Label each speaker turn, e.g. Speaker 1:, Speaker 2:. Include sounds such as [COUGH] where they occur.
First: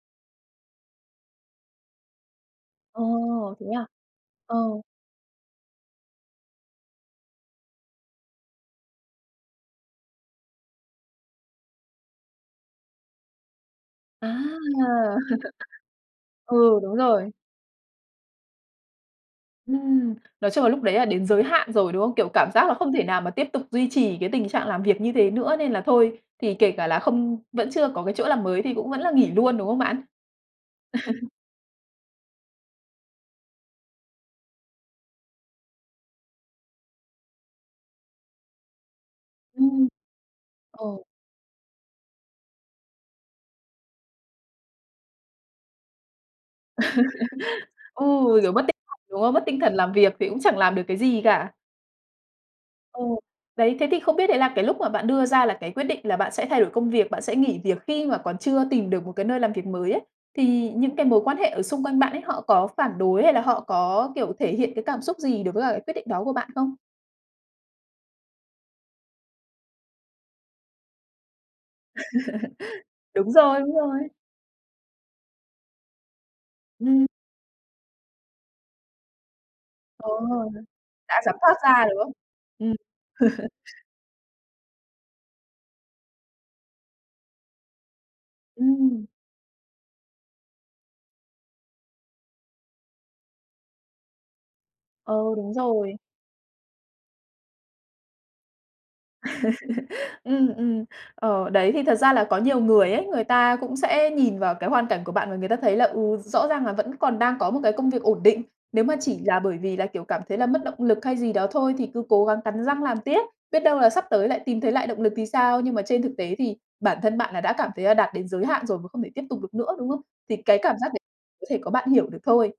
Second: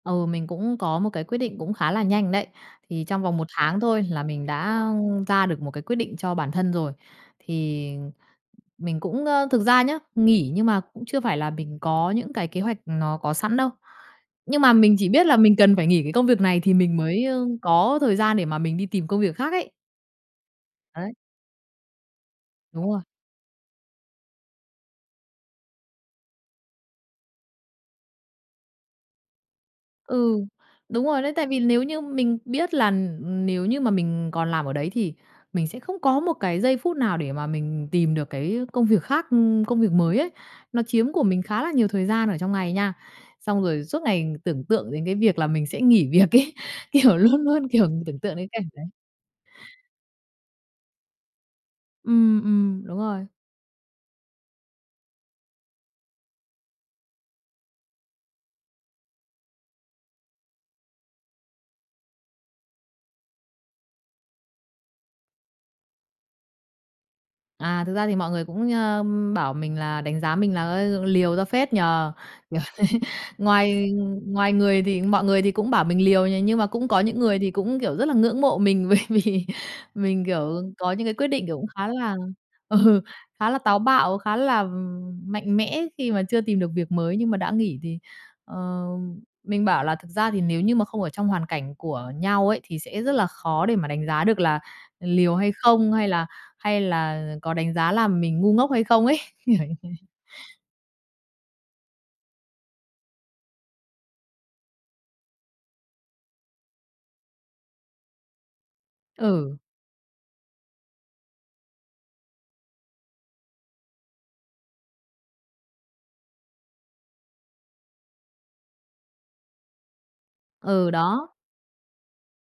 Speaker 1: Ừ, mình cũng có một cái quyết định cũng khá là nhanh đấy, thì trong vòng 1
Speaker 2: Ồ, thế
Speaker 1: tháng
Speaker 2: à?
Speaker 1: thôi là mình
Speaker 2: Ờ.
Speaker 1: đã, ưm, ra được một cái quyết định cho bản thân rồi. Thì mình cũng, ơ thực ra nhá, nghỉ nhưng mà cũng chưa phải là mình có những cái kế hoạch nó có sẵn đâu,
Speaker 2: À!
Speaker 1: nhưng mà mình chỉ biết là mình cần phải nghỉ cái công
Speaker 2: [CHUCKLES]
Speaker 1: việc này thì
Speaker 2: Ừ, đúng
Speaker 1: mình mới,
Speaker 2: rồi.
Speaker 1: ơ, có thời gian để mà mình đi tìm công việc khác ấy.
Speaker 2: Ừm. Nói chung là lúc đấy là
Speaker 1: Đấy.
Speaker 2: đến giới hạn rồi, đúng không? Kiểu cảm giác là
Speaker 1: Đúng
Speaker 2: không
Speaker 1: rồi.
Speaker 2: thể nào mà tiếp tục duy trì cái tình trạng làm việc như thế nữa nên là thôi, thì kể cả là không vẫn chưa có cái chỗ làm mới thì cũng vẫn là nghỉ luôn, đúng không bạn?
Speaker 1: Ừ, đúng rồi
Speaker 2: [CHUCKLES]
Speaker 1: đấy, tại vì nếu như mình biết là, ừm, ừm, nếu như mà mình còn làm ở đấy thì mình sẽ không có một cái giây phút nào để mà mình tìm được cái công việc khác, ưm, công
Speaker 2: Ừm.
Speaker 1: việc mới ấy. Nó
Speaker 2: Ồ.
Speaker 1: chiếm của mình khá là nhiều thời gian ở trong ngày nha, xong rồi suốt ngày tưởng tượng đến cái việc là mình sẽ nghỉ việc ấy, kiểu, luôn luôn,
Speaker 2: [CHUCKLES]
Speaker 1: kiểu,
Speaker 2: Ừ,
Speaker 1: tưởng tượng đến
Speaker 2: kiểu, mất
Speaker 1: cảnh
Speaker 2: t
Speaker 1: đấy.
Speaker 2: đúng không? Mất tinh thần làm việc thì cũng chẳng làm được cái gì cả.
Speaker 1: Ừm, ừm, đúng
Speaker 2: Ờ.
Speaker 1: rồi.
Speaker 2: Đấy, thế thì không biết đấy là cái lúc mà bạn đưa ra là cái quyết định là bạn sẽ thay đổi công việc, bạn sẽ nghỉ việc khi mà còn chưa tìm được một cái nơi làm việc mới ấy, thì những cái mối quan hệ ở xung quanh bạn ấy họ có phản đối, hay là họ có, kiểu, thể hiện cái cảm xúc gì đối với cả cái quyết định đó của bạn không?
Speaker 1: À, thực ra thì mọi người cũng, ờm, bảo mình là đánh giá mình là, ơ, "Liều ra phết nhỉ" kiểu thế.
Speaker 2: [CHUCKLES] Đúng rồi, đúng
Speaker 1: Ngoài
Speaker 2: rồi.
Speaker 1: ngoài ngườI thì mọi người thì cũng bảo mình liều nhỉ, nhưng mà cũng có
Speaker 2: Ừm.
Speaker 1: những người thì cũng, kiểu, rất là ngưỡng mộ mình bởi vì
Speaker 2: Ồ!
Speaker 1: mình, kiểu, có những cái
Speaker 2: Đã
Speaker 1: quyết
Speaker 2: dám
Speaker 1: định
Speaker 2: thoát
Speaker 1: kiểu cũng
Speaker 2: ra,
Speaker 1: khá
Speaker 2: đúng không?
Speaker 1: là
Speaker 2: Ừm.
Speaker 1: ừ, khá là táo
Speaker 2: [CHUCKLES]
Speaker 1: bạo, khá là, ừm, mạnh mẽ khi mà chưa tìm được việc mới nhưng mà đã nghỉ. Thì, ờ,
Speaker 2: Ừm.
Speaker 1: mình bảo là thực ra thì nếu như mà không ở trong hoàn cảnh của nhau ấy thì sẽ rất là khó để mà đánh giá được là
Speaker 2: Ừ,
Speaker 1: liều hay
Speaker 2: đúng
Speaker 1: không,
Speaker 2: rồi.
Speaker 1: hay là hay là có đánh giá là mình ngu ngốc hay không ấy, kiểu như
Speaker 2: [CHUCKLES]
Speaker 1: thế.
Speaker 2: Ừm, ừm. Ờ, đấy thì thật ra là có nhiều người ấy, người ta cũng sẽ nhìn vào cái hoàn cảnh của bạn và người ta thấy là, ừ, rõ ràng là vẫn còn đang có một cái công việc ổn định. Nếu mà chỉ là
Speaker 1: Ừ.
Speaker 2: bởi vì là, kiểu, cảm thấy là mất động lực hay gì đó thôi thì cứ cố gắng cắn răng làm tiếp, biết đâu là sắp tới lại tìm thấy lại động lực thì sao. Nhưng mà trên thực tế thì bản thân bạn là đã cảm thấy là đạt đến giới hạn rồi và không thể tiếp tục được nữa, đúng không? Thì cái cảm giác
Speaker 1: Ừ,
Speaker 2: đấy
Speaker 1: đó.
Speaker 2: có thể có bạn hiểu được thôi.